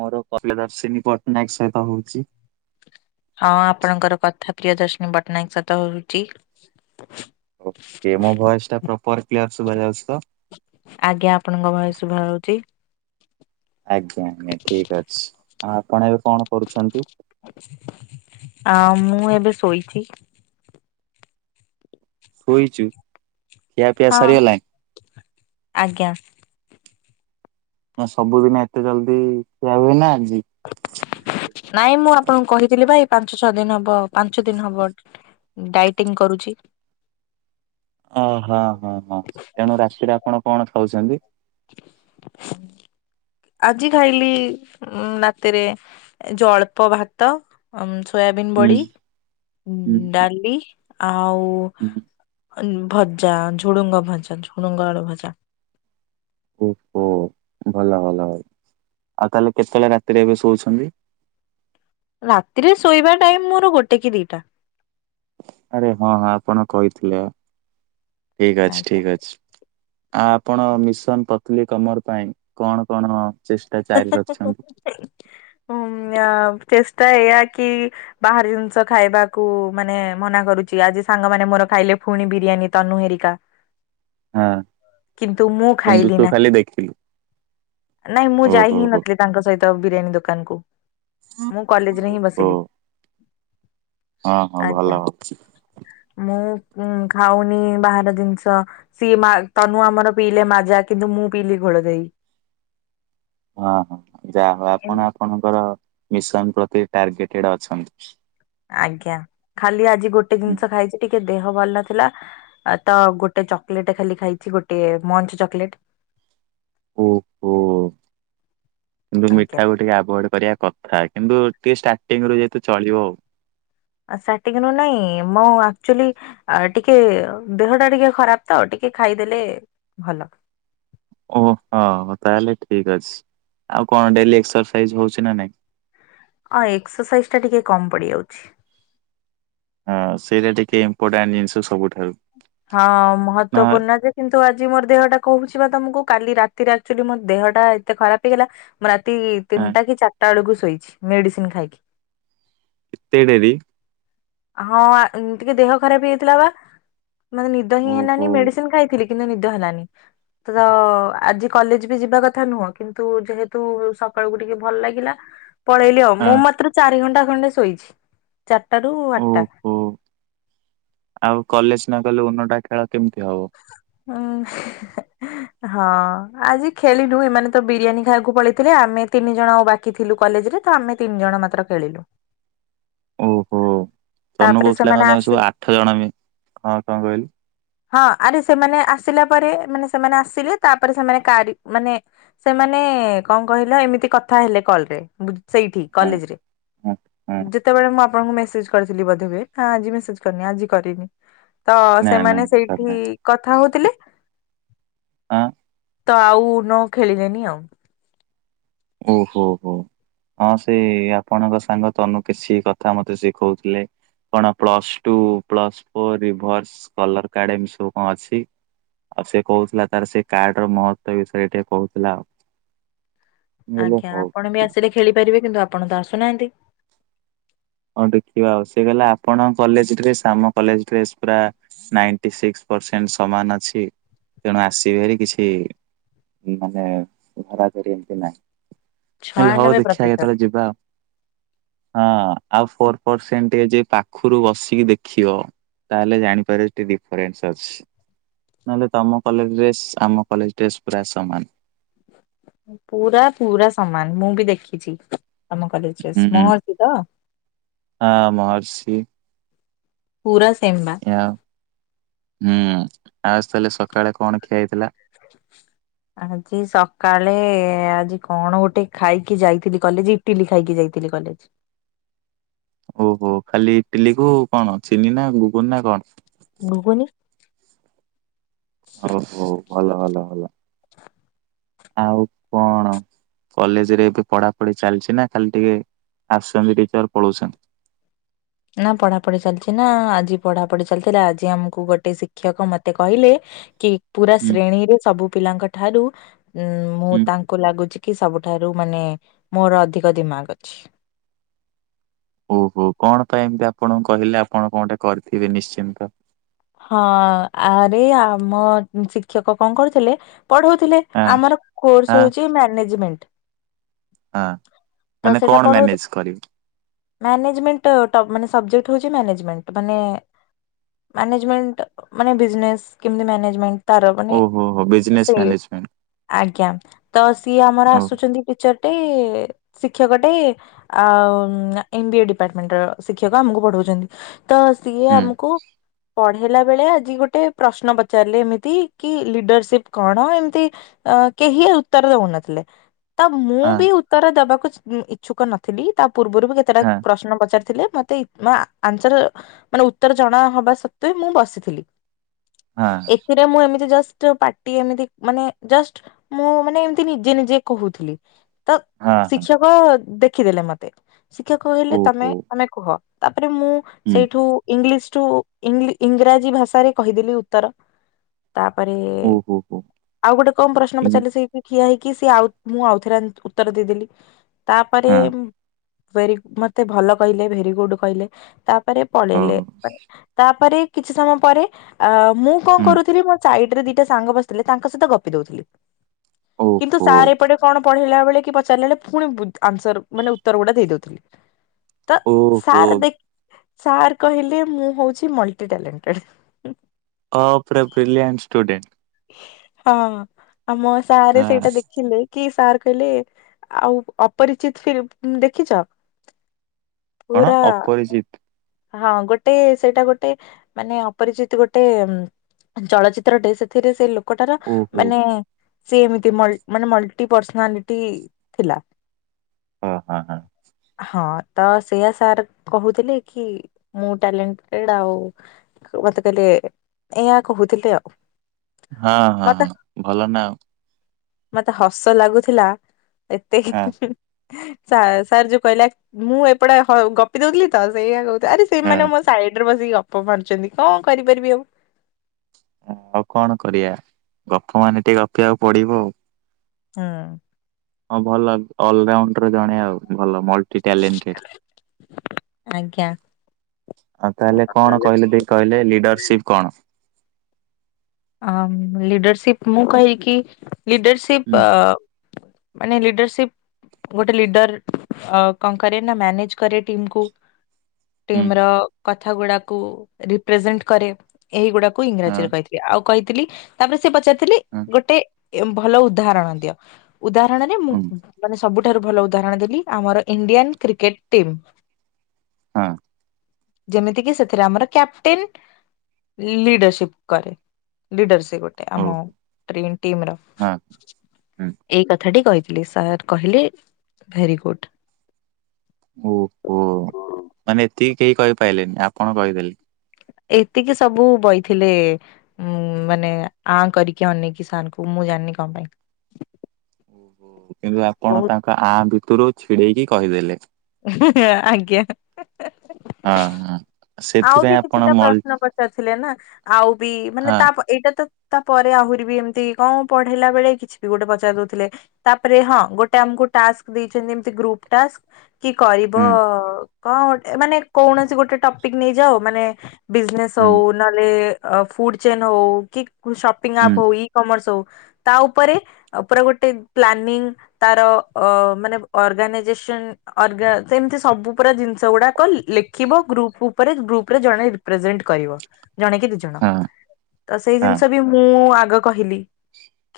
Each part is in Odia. ମୋର [unintelligible] ପଟ୍ଟନାୟକ ସହିତ ହୋଉଚି। ହଁ ଆପଣଙ୍କର କଥା ପ୍ରିୟଦର୍ଶିନୀ ପଟ୍ଟନାୟକ ସହିତ ହୋଉଚି। ଏ ମୋ ଭଏସଟା ପ୍ରପର କ୍ଲିୟର ସୁଭାଯାଉଚି ତ। ଆଜ୍ଞା ଆପଣଙ୍କ ଭୟସ ଶୁଭାଯାଉଚି। ଆଜ୍ଞା ଆଜ୍ଞା ଠିକ ଅଛି ଆଉ ଆପଣ ଏବେ କଣ କରୁଛନ୍ତି? ଆଉ ମୁଁ ଏବେ ଶୋଇଚି। ଶୋଇଚୁ ଖିଆପିଆ ହଁ। ସରିଗଲାଣି। ଆଜ୍ଞା। ନା ସବୁଦିନ ଏତେ ଜଲଦି ଖିଆ ହୁଏ ନା ଆଜି? ନାଇଁ ମୁଁ ଆପଣଙ୍କୁ କହିଥିଲି ପା ଏଇ ପାଞ୍ଚ ଛଅ ଦିନ ହବ ପାଞ୍ଚ ଦିନ ହବ ଡାଇଟିଂ କରୁଛି। ଓହୋ ହଁ ହଁ ତେଣୁ ରାତିରେ ଆପଣ କଣ ଖାଉଚନ୍ତି? ହୁଁ ଆଜି ଖାଇଲି ଉଁ ରାତିରେ ଯୋଉ ଅଳ୍ପ ଭାତ। ଅମ୍ ସୋୟାବିନ୍ ହୁଁ ବଡି ଉଁ ହୁଁ ଡାଲି ଆଉ ହୁଁ ଉଁ ଭଜା ଝୁଡୁଙ୍ଗ ଭଜା ଝୁଡୁଙ୍ଗ ଆଳୁ ଭଜା। ଓହୋ ଭଲ ଭଲ ଭଲ୍ ଆଉ ତାହେଲେ କେତେଳେ ରାତିରେ ଏବେ ଶୋଉଛନ୍ତି? ରାତିରେ ଶୋଇବା ଟାଇମ ମୋର ଗୋଟେ କି ଦିଟା। ଆରେ ହଁ ହଁ ଆପଣ କହିଥିଲେ ଠିକ ଅଛି ଆଜ୍ଞା। ଠିକ ଅଛି। ଆ ଆପଣ ମିଶନ ପତଲି କମର ପାଇଁ କଣ କଣ ଚେଷ୍ଟା ଜାରି ରଖିଛନ୍ତି? ଉଁ ମଁୟା ଚେଷ୍ଟା ଏଇୟା କି? ବାହାର ଜିନିଷ ଖାଇବାକୁ ମାନେ ମନା କରୁଛି ଆଜି ସାଙ୍ଗମାନେ ମୋର ଖାଇଲେ ପୁଣି ବିରିୟାନୀ ତନୁ ହେରିକା। ହ ହଁ କିନ୍ତୁ ମୁଁ କିନ୍ତୁ ଖାଇଲି ତୁ ନାହିଁ? ଖାଲି ଦେଖିଲୁ। ନାଇଁ ମୁଁ ଯାଇ ଓହୋ ହିଁ ହୋ। ନଥିଲି ତାଙ୍କ ସହିତ ବିରିୟାନୀ ଦୋକାନ କୁ ମୁଁ କଲେଜ ରେ ହିଁ ଓହୋ ବସିଲି। ହଁ ହଁ ଆଜ୍ଞା ଭଲ ଭାବୁଛୁ। ମୁଁ ଉଁ ଖାଉନି ବାହାର ଜିନିଷ। ସିଏ ମା ତନୁ ଆମର ପିଇଲେ ମାରଜା କିନ୍ତୁ ମୁଁ ପିଇଲି ଘୋଳ ଦହି। ହଁ ହଁ ଯାହା ହଉ ଏମତି ଆପଣ ଆପଣଙ୍କର ମିଶନ ପ୍ରତି ଟାର୍ଗେଟେଡ ଅଛନ୍ତି। ଆଜ୍ଞା ଖାଲି ଆଜି ଗୋଟେ ହୁଁ। ଜିନିଷ ଖାଇଛି ଟିକେ ଦେହ ଭଲ ନଥିଲା। ଆ ତ ଗୋଟେ ଚକେଲେଟ ଖାଲି ଖାଇଛି ଗୋଟିଏ ମଞ୍ଚ ଚକେଲେଟ। ଓ ହୋ କିନ୍ତୁ ଆଜ୍ଞା ମିଠା କୁ ଟିକେ ଆଭୋୟଟେ କରିବା କଥା ଥା କିନ୍ତୁ ଟିକେ ଷ୍ଟାର୍ଟିଂ ରୁ ଯେହେତୁ ଚଳିବ ଆଉ। ଆଁ ଷ୍ଟାଟିଙ୍ଗି ନାଇଁ ମୁଁ ଆକ୍ଚୁଆଲି ଆ ଟିକେ ଦେହ ଟା ଟିକେ ଖରାପ ତ ଟିକେ ଖାଇଦେଲେ ଭଲ। ଓ ହୋ ହଁ ତାହେଲେ ଠିକ ଅଛି ଆଉ କଣ ଡେଲି ଏକ୍ସରସାଇଜ ହଉଛି ନାଁ ନାହିଁ। ହଁ ଏକ୍ସରସାଇଜି ଟା ଟିକେ କମ୍ ପଡିଯାଉଛି। ହଁ ସେଇଟା ଟିକେ ଇମ୍ପୋର୍ଟାଣ୍ଟ ଜିନିଷ ସବୁଠାରୁ। ହଁ ନା ମହତ୍ଵପୂର୍ଣ୍ଣ ଯେ କିନ୍ତୁ ଆଜି ମୋର ଦେହଟା କହୁଛି ବା ତମକୁ କାଲି ରାତିରେ ଆକ୍ଚୁଲି ମୋ ଦେହଟା ଏତେ ଖରାପ ହେଇଗଲା। ମୁଁ ରାତି ତିନିଟା କି ଚାରିଟା ବେଳକୁ ଶୋଇଛି ମେଡିସିନ ଖାଇକି। ଏତେ ଦେଇ ଦେଇଛି। ହଁ ଆଁ ଟିକେ ଦେହ ଖରାପ ହେଇଯାଇଥିଲା ବା ମୋତେ ନିଦ ହିଁ ଓହୋ। ହେଲାନି ମେଡିସିନ ଖାଇଥିଲି। କିନ୍ତୁ ନିଦ ହେଲାନି? ସେ ତ ଆଜି କଲେଜ ବି ଯିବା କଥା ନୁହଁ କିନ୍ତୁ ଯେହେତୁ ସକାଳକୁ ଟିକେ ଭଲ ଲାଗିଲା। ପଳେଇଲି ଆଉ ହଁ ମୁଁ ମାତ୍ର ଚାରି ଘଣ୍ଟା ଖଣ୍ଡେ ଶୋଇଛି ଚାରିଟା ରୁ ଓ ଆଠଟା। ହୋ ଆଉ କଲେଜ ନ ଗଲେ ଓନଟା ଖେଳ କେମିତି ହବ? ଉଁ ହେଁ ଏଁ। ହଁ ଆଜି ଖେଳିଲୁ ଏମାନେ ତ ବିରିୟାନୀ ଖାଇବାକୁ ପଳେଇଥିଲେ ଆମେ ତିନି ଜଣ ଆଉ ବାକି ସେଠିଁ ଥିଲୁ କଲେଜରେ ଆମେ ତିନି ଜଣ ମାତ୍ର ଖେଳିଲୁ। ଓ ହୋ ତନୁ ତାପରେ କହୁଥୁଲେ ସେମାନେ କଣ ତମେ ଆସି ସବୁ ଆଠ ଜଣ ମିଶ ହଁ କଣ କଣ କହିଲୁ? ହଁ ଆରେ ସେମାନେ ଆସିଲା ପରେ ମାନେ ସେମାନେ ଆସିଲେ ତାପରେ ସେମାନେ କାର ମାନେ ସେମାନେ କଣ କହିଲ ଏମିତି କଥା ହେଲେ କଲ୍ ରେ ସେଇଠିଁ କଲେଜରେ। ଆଚ୍ଛା। ଯେତେବେଳେ ମୁଁ ଆପଣଙ୍କୁ ମେସେଜ କରିଥିଲି ବୋଧେହୁଏ। ହଁ ଆଜି ମେସେଜ କରିନି ଆଜି କରିମି। ତ ନା ନା ସେମାନେ ନା, ସେଇଠିଁ କରିନାହାନ୍ତି। କଥା ହଉଥିଲେ। ହଁ। ତ ଆଉ ନୋ ଖେଳିଲେନି ଆଉ। ଓ ହୋ ହୋ। ହଁ ସେ ଆପଣଙ୍କ ସାଙ୍ଗ ତନୁ କିସି କଥା ମୋତେ ଶିଖଉଥିଲେ। କଣ plus two plus four reverse colour card ଏମିତି ସବୁ କଣ ଅଛି? ଆଉ ସେ କହୁଥିଲା ତାର ସେ କାର୍ଡ ର ମହତ୍ୱ ବିଷୟରେ ଟିକେ କହୁଥିଲା ଆଉ। ହେଲେ ଆଜ୍ଞା ହଉ ଆପଣ ବି ଆସିଲେ ଖେଳିପାରିବେ କିନ୍ତୁ ଆପଣ ତ ଆସୁନାହାନ୍ତି। ହଁ ଦେଖିବା ଆଉ। ସେ କହିଲା ଆପଣ କଲେଜ ଡ୍ରେସ ଆମ କଲେଜେ ଡ୍ରେସ ପୁରା ନାଇଟି ସିକ୍ସ ପରସେଣ୍ଟ ସମାନ ଅଛି ତେଣୁ ଆସିବେ ହେରିକି କିଛି। ମାନେ ଧରା ଧରି ଏମତି ନାଇଁ। ମୁଁ କହିଲି ହଉ ଛୟାନବେ ଦେଖିବା ପ୍ରତିଶତ କେତେବେଳେ ଯିବା ଆଉ। ହଁ। ଆଉ ଫୋର ପରସେଣ୍ଟ ଟିକେ ଯାଇ ପାଖରୁ ବସିକି ଦେଖିବ। ତାହେଲେ ଜାଣିପାରିବ ହେଠି ଡିଫରେନ୍ସ ଅଛି। ନହେଲେ ତମ କଲେଜ ଡ୍ରେସ୍ ଆମ କଲେଜ ଡ୍ରେସ୍ ପୁରା ସମାନ। ପୁରା ପୁରା ସମାନ ମୁଁ ବି ଦେଖିଛି ତମ କଲେଜ ହୁଁ ଡ୍ରେସ୍ ମହର୍ଷି ତ? ହଁ ମହର୍ଷି। ପୁରା ସେମ୍ନା। [unintelligible] ହୁଁ ଆଉ ତାହେଲେ ସକାଳେ କଣ ଖିଆ ହେଇଥିଲା? [inaudible] ଆଜି ସକାଳେ ଆଜି କଣ ଗୋଟେ ଖାଇକି ଯାଇଥିଲି କଲେଜ ଇଟିଲି ଖାଇକି ଯାଇଥିଲି କଲେଜ। ଓହୋ ଖାଲି ଇଟିଲି କୁ କଣ ଚିନି ନା ଗୁଗୁନି ନା କଣ? ଘୁଗୁନି। ହଉ ହଉ ଭଲ ଭଲ ଭଲ। ଆଉ କଣ? କଲେଜ ରେ ଏବେ ପଢାପଢି ଚାଲିଛି ନା ଖାଲି ଟିକେ ଆସୁଛନ୍ତି ଟିଚର ପଳଉଛନ୍ତି? ନା ପଢାପଢି ଚାଲିଛି ନା ଆଜି ପଢାପଢି ଚାଲିଥିଲା ଆଜି ଆମକୁ ଗୋଟେ ଶିକ୍ଷକ ମତେ କହିଲେ କି ପୁରା ହୁଁ ଶ୍ରେଣୀରେ ସବୁ ପିଲାଙ୍କ ଠାରୁ ଉଁ ମୁଁ ହୁଁ ତାଙ୍କୁ ଲାଗୁଛି କି ସବୁଠାରୁ ମାନେ ମୋର ଅଧିକ ଦିମାଗ ଅଛି। ଓହୋ କଣ ପାଇଁ ଏମିତି ଆପଣଙ୍କୁ କହିଲେ ଆପଣ କଣଗୋଟେ କରିଥିବେ ନିଶ୍ଚିନ୍ତ। ହଁ ଆରେ ଆମ ଶିକ୍ଷକ କଣ କରୁଥିଲେ ପଢଉଥିଲେ। ହଁ ଆମର ହଁ କୋର୍ସ ହଉଛି ମ୍ୟାନେଜମେଣ୍ଟ। ହଁ ତ ମାନେ ସେଇଟା କଣ ପଢଉ ମ୍ୟାନେଜ କରିବି ମ୍ୟାନେଜମେଣ୍ଟ ଟ ମାନେ ସବଜେକ୍ଟ ହେଉଛି ମ୍ୟାନେଜମେଣ୍ଟ ମାନେ ମ୍ୟାନେଜମେଣ୍ଟ ମାନେ ବିଜନେସ୍ କେମିତି ମ୍ୟାନେଜମେଣ୍ଟ ତାର ମାନେ ଓହୋ ହୋ ବିଜନେସ୍ ସେ ମ୍ୟାନେଜମେଣ୍ଟ ଆଜ୍ଞା ତ ସିଏ ଆମର ଓ ଆସୁଛନ୍ତି ଟିଚର। ଟେ ଶିକ୍ଷକଟେ ଆଉ ଏମ୍ ବି ଏ ଡିପାର୍ଟମେଣ୍ଟର ଶିକ୍ଷକ ଆମକୁ ପଢ଼ଉଛନ୍ତି। ତ ସିଏ ହୁଁ ଆମକୁ ପଢେଇଲା ବେଳେ ଆଜି ଗୋଟେ ପ୍ରଶ୍ନ ପଚାରିଲେ ଏମିତି କି ଲିଡରସିପ୍ କଣ? ଏମିତି ଅ କେହି ଉତ୍ତର ଦଉନଥିଲେ। ତ ମୁଁ ହଁ ବି ଉତ୍ତର ଦେବାକୁ ଚ ଇଚ୍ଛୁକ ନଥିଲି ତା ପୂର୍ବରୁ ବି କେ ତେଟା ହଁ ପ୍ରଶ୍ନ ପଚାରିଥିଲେ ମତେ ମାନେ ଆନ୍ସର ମାନେ ଉତ୍ତର ଜଣା ହବା ସତ୍ତ୍ୱେ ମୁଁ ବସିଥିଲି। ହଁ। ଏଥିରେ ମୁଁ ଏମିତି ଜଷ୍ଟ ପାଟି ଏମିତି ମାନେ ଜଷ୍ଟ୍ ମୁଁ ମାନେ ଏମିତି ନିଜେ ନିଜେ କହୁଥିଲି। ତ ହଁ ହଁ ଶିକ୍ଷକ ଦେଖିଦେଲେ ମତେ ଶିକ୍ଷକ କହିଲେ ତମେ ଓହୋ ତମେ କୁହ। ତାପରେ ମୁଁ ହୁଁ ସେଇଠୁ ଇଂଲିଶ ଟୁ ଇଂରାଜୀ ଭାଷାରେ କହିଦେଲି ଉତ୍ତର। ତାପରେ ଓହୋ ହୋ ଆଉ ଗୋଟେ କଣ ପ୍ରଶ୍ନ ଇନ୍ ପଚାରିଲେ ସେ ସେ ଠିଆ ହେଇକି ସିଏ ମୁଁ ଆଉଥରେ ଉତ୍ତର ଦେଇଦେଲି ତାପରେ ହଁ ମତେ ଭଲ କହିଲେ ଭେରି ଗୁଡ କହିଲେ ତା ପରେ ପଳେଇଲେ ଓହୋ ତାପରେ କିଛି ସମୟ ପରେ ଅ ମୁଁ କଣ ହୁଁ କରୁଥିଲି ମୋ ସାଇଡ ରେ ଦିଟା ସାଙ୍ଗ ବସିଥିଲେ ତାଙ୍କ ସହିତ ଗପି ଦଉଥିଲି। କିନ୍ତୁ ଓହୋ ସାର୍ ଏପଟେ କଣ ପଢେଇଲା ବେଳେ କି ପଚାରିଲାବେଳେ ପୁଣି ବୁ ଆନ୍ସର ମାନେ ଉତ୍ତର ଗୁଡା ଦେଇ ଦଉଥିଲି ତ ଓହୋ ସାର୍ ଦେଖ ସାର୍ କହିଲେ ମୁଁ ହଉଚି ମଲ୍ଟି ଟ୍ୟାଲେନଟେଡ। ଅ ପୁରା ବ୍ରିଲିଆଣ୍ଟ ଷ୍ଟୁଡେଣ୍ଟ। ହଁ ଆମ ସାରେ ହଁ ସେଇଟା ଦେଖିଲେ କି ସାର୍ କହିଲେ ଆଉ ଅପରିଚିତ ଫିଲ୍ମ୍ ଦେଖିଚ? କଣ ପୁରା ଅପରିଚିତ ହଁ ଗୋଟେ ସେଇଟା ଗୋଟେ ମାନେ ଅପରିଚିତ ଗୋଟେ ଚଳଚିତ୍ରଟେ ସେଥିରେ ସେ ଲୋକଟାର ଓହୋ ମାନେ ସେ ଏମିତି ମାନେ ମଲଟି ପର୍ସନାଲିଟି ଥିଲା। ଓ ହଁ ହଁ। ହ ତ ସେଇୟା ସାର୍ କହୁଥିଲେ କି ମୁଁ ଟାଲେଣ୍ଟେଡ ଆଉ ମତେ କହିଲେ ଏଇୟା କହୁଥିଲେ ଆଉ। ହଁ ହଁ ମତେ ହଁ ଭଲ ନା ଆଉ। ମତେ ହସ ଲାଗୁଥିଲା ଏତେ କି ଆଉ ସାର୍ ଯୋଉ କହିଲା ମୁଁ ଏପଟେ ଗପି ଦଉଥିଲି ତ ସେଇୟା କହୁଥିଲି ଆରେ ହଁ ସେଇମାନେ ମ ସାଇଡ ରେ ବସିକି ଗପ ମାରୁଚନ୍ତି କଣ କରିପାରିବି ଆଉ। ଆଉ କଣ କରିଆ ଗପ ମାନେ ଟିକେ ଗପିଆକୁ ପଡିବ ଆଉ। ହୁଁ। ହଁ ଭଲ ଅଲରାଉଣ୍ଡର ଜଣେ ଆଉ ଭଲ ମଲଟି ଟାଲେଣ୍ଟେଡ। ଆଜ୍ଞା। ଆଉ ତାହେଲେ କଣ କହିଲେ ଟିକେ କହିଲେ ଲିଡରସିପ୍ କଣ? ଲିଡରସିପ୍ ମୁଁ କହିକି ହୁଁ ଲିଡରସିପ୍ ଅ ମାନେ ଲିଡରସିପ୍ ଗୋଟେ ଲିଡର କଣ କରେ ନା ମ୍ୟାନେଜ୍ କରେ ଟିମ୍ କୁ। ହୁଁ ଟିମ୍ ର କଥା ଗୁଡାକୁ ରିପ୍ରେଜେଣ୍ଟ କରେ। ଏହି ଗୁଡାକୁ ହଁ ଇଂରାଜୀରେ କହି ଆଉ କହିଥିଲି ତାପରେ ସେ ପଚାରିଥିଲେ ହଁ। ଗୋଟେ ଭଲ ଉଦାହରଣ ଦିଅ ଉଦାହରଣରେ ମୁଁ ହୁଁ ମାନେ ସବୁଠାରୁ ଭଲ ଉଦାହରଣ ଦେଲି ଆମର ଇଣ୍ଡିଆନ କ୍ରିକେଟ ଟିମ୍। ହଁ। ଯେମିତିକିି ସେଥିରେ ଆମର କ୍ୟାପଟେନ୍ ଲିଡରସିପ୍ କରେ। ଲିଡର ସେ ଗୋଟେ ଓ ଆମ ଟ୍ରିମ ଟିମ୍ ର। ହଁ ହୁଁ ଏଇ କଥାଟି କହିଥିଲି ସାର୍ କହିଲେ ଭେରି ଗୁଡ। ଓହୋ, ମାନେ ଏତିକି କେହି କହିପାଇଲେନି ଆପଣ କହିଦେଲେ। ଏତିକି ସବୁ ବଇଥିଲେ ଉଁ, ମାନେ ଆଁ କରିକି ଅନେଇ କି ସାରଙ୍କୁ ମୁଁ ଜାଣିନି କଣ ପାଇଁ। ଓ, କିନ୍ତୁ ଆପଣ ବହୁତ ତାଙ୍କ ଆଁ ଭିତୁରୁ ଛିଡେଇକି କହିଦେଲେ? ଆଜ୍ଞା। ହଁ ହଁ। ଆଉ ବି ସେଥିପାଇଁ ଆପଣ କିଛିଟା ମଲ୍ ପ୍ରଶ୍ନ ପଚାରି ଥିଲେ ନା। ଆଉ ବି ମାନେ ହଁ ତା ଏଇଟା ତ ତାପରେ ଆହୁରି ବି ଏମିତି କଣ ପଢେଇଲା ବେଳେ କିଛି ବି ଗୋଟେ ପଚାରି ଦଉଥିଲେ। ତାପରେ ହଁ ଗୋଟେ ଆମକୁ ଟାସ୍କ ଦେଇଚନ୍ତି ଏମତି ଗ୍ରୁପ ଟାସ୍କ। କି କରିବ ହୁଁ କଣ ଗଟେ ମାନେ କୌଣସି ଗୋଟେ ଟପିକ୍ ନେଇଯାଉ ମାନେ ବିଜନେସ୍ ହୁଁ ହଉ, ନହେଲେ ଫୁଡ୍ ଚେନ୍ ହଉ, କି ଶପିଂ ହୁଁ ଆପ୍ ହଉ, ଇ କମର୍ସ ହଉ। ତା ଉପରେ। ପୁରା ଗୋଟେ ପ୍ଲାନିଂ ତାର ଅ ମାନେ ଅର୍ଗାନାଇଜେସନ। ଅର୍ଗା ସେମିତି ସବୁ ପୁରା ଜିନିଷ ଗୁଡାକ ଲେଖିବ ଗ୍ରୁପକୁ। ଜଣ ରେ ଜଣେ କି ଦ ଜଣ। ହଁ ହଁ ମୁଁ ଆଗ କହିଲି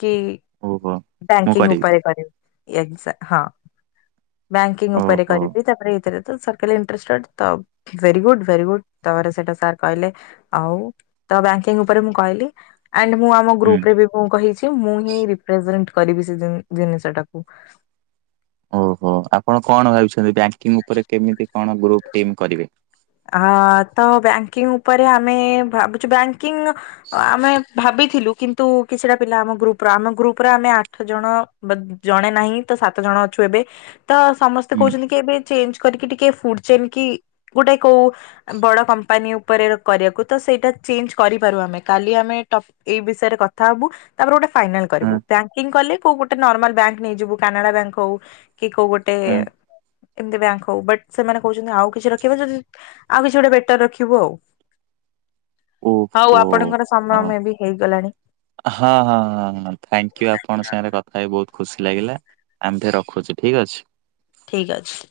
କି ଓହୋ। ବ୍ୟାଙ୍କିଙ୍ଗ ଉପରେ କରିବି। ଏା ହଁ ବ୍ୟାଙ୍କିଙ୍ଗ ଉପରେ ଓହୋ କରିବି ତାପରେ ଏଥିରେ ତ ସ। ଣ୍ଷ୍ଟ ତ ଭେ ଗୁଡ। ଭେରି ଗୁଡ ତାପ ସେଟା ସାର୍ କହିଲେ ଆଉ ତ ବଙ୍କିଙ୍ଗ ଉପରେ ମୁଁ କହିଲି। ଆ ମୁଁ ଆମ ହୁଁ ଗ୍ରୁପରେ ବି ମୁ କହିଛି ମୁଁ ହିଁ ରି୍ରେଜେଣ୍ କରିବି ସେ ଜିନିଷଟାକୁ। ଓହୋ ଆପଣ କଣ ଭାବିଛନ୍ତି ବ୍ୟାଙ୍କିଙ୍ଗ ଉପରେ କେମିତି କଣ ଗ୍ରୁପ ଟିମ୍ କରିବେ। ଅ ତ ବ୍ୟାଙ୍କିଙ୍ଗ ଉପରେ ଆମେ ଭାବୁଛୁ ବ୍ୟାଙ୍କିଙ୍ଗ। ଆମେ ଭାବିଥିଲୁ କିନ୍ତୁ କିଛିଟା ପିଲା, ଆମ ଗ୍ରୁପ ର ଆମ ଗ୍ରୁପରେ ଆମେ ଆଠ ଜଣ ଜଣେ ନାହିଁ ତ ସାତ ଜଣ ଅଛୁ ଏବେ। ତ ସମସ୍ତେ ହୁଁ କହୁଛନ୍ତି କି ଏବେ ଚେଞ୍ଜ କରିକି ଟିକେ ଫୁଡ ଚେନ୍ କି ଗୋଟେ କଉ ବଡ଼ କମ୍ପାନୀ ଉପରେ କରିବାକୁ ତ ସେଇଟା ଚେଞ୍ଜ କରିପାରୁ ଆମେ କାଲି ଆମେ ଏଇ ବିଷୟରେ କଥା ହବୁ। ତାପରେ ଗୋଟେ ଫାଇନାଲ ହଁ କରିବୁ ବଙ୍କିଙ୍ଗ କଲେ କୋଉ ଗୋଟେ ନର୍ମାଲ ବ୍ୟାଙ୍କ ନେଇଯିବୁ କାନାଡା ବ୍ୟାଙ୍କ ହଉ। କି କୋଉ ଗୋଟେ ହଁ ଏମିତି ବ୍ୟାଙ୍କ ହଉ ବଟ ସେମାନେ କହୁଛନ୍ତି ଆଉ କିଛି ରଖିବା ଯଦି ଆଉ କିଛି ଗୋଟେ ବେଟର ରଖିବୁ ଆଉ। ହଉ ଓହୋ। ଆପଣଙ୍କର ହଁ ସମୟମେ ବି ହେଇଗଲାଣି। ହଁ ହଁ ହଁଙ୍କୟ ଆପଣଙ୍କ ସାଙ୍ଗରେ କଥା ହେି ବହୁତ ଖୁସି ଲାଗିଲା। ଆମଠ ରଖୁଛି ଠିକ ଅଛି। ଠିକ୍ ଅଛି।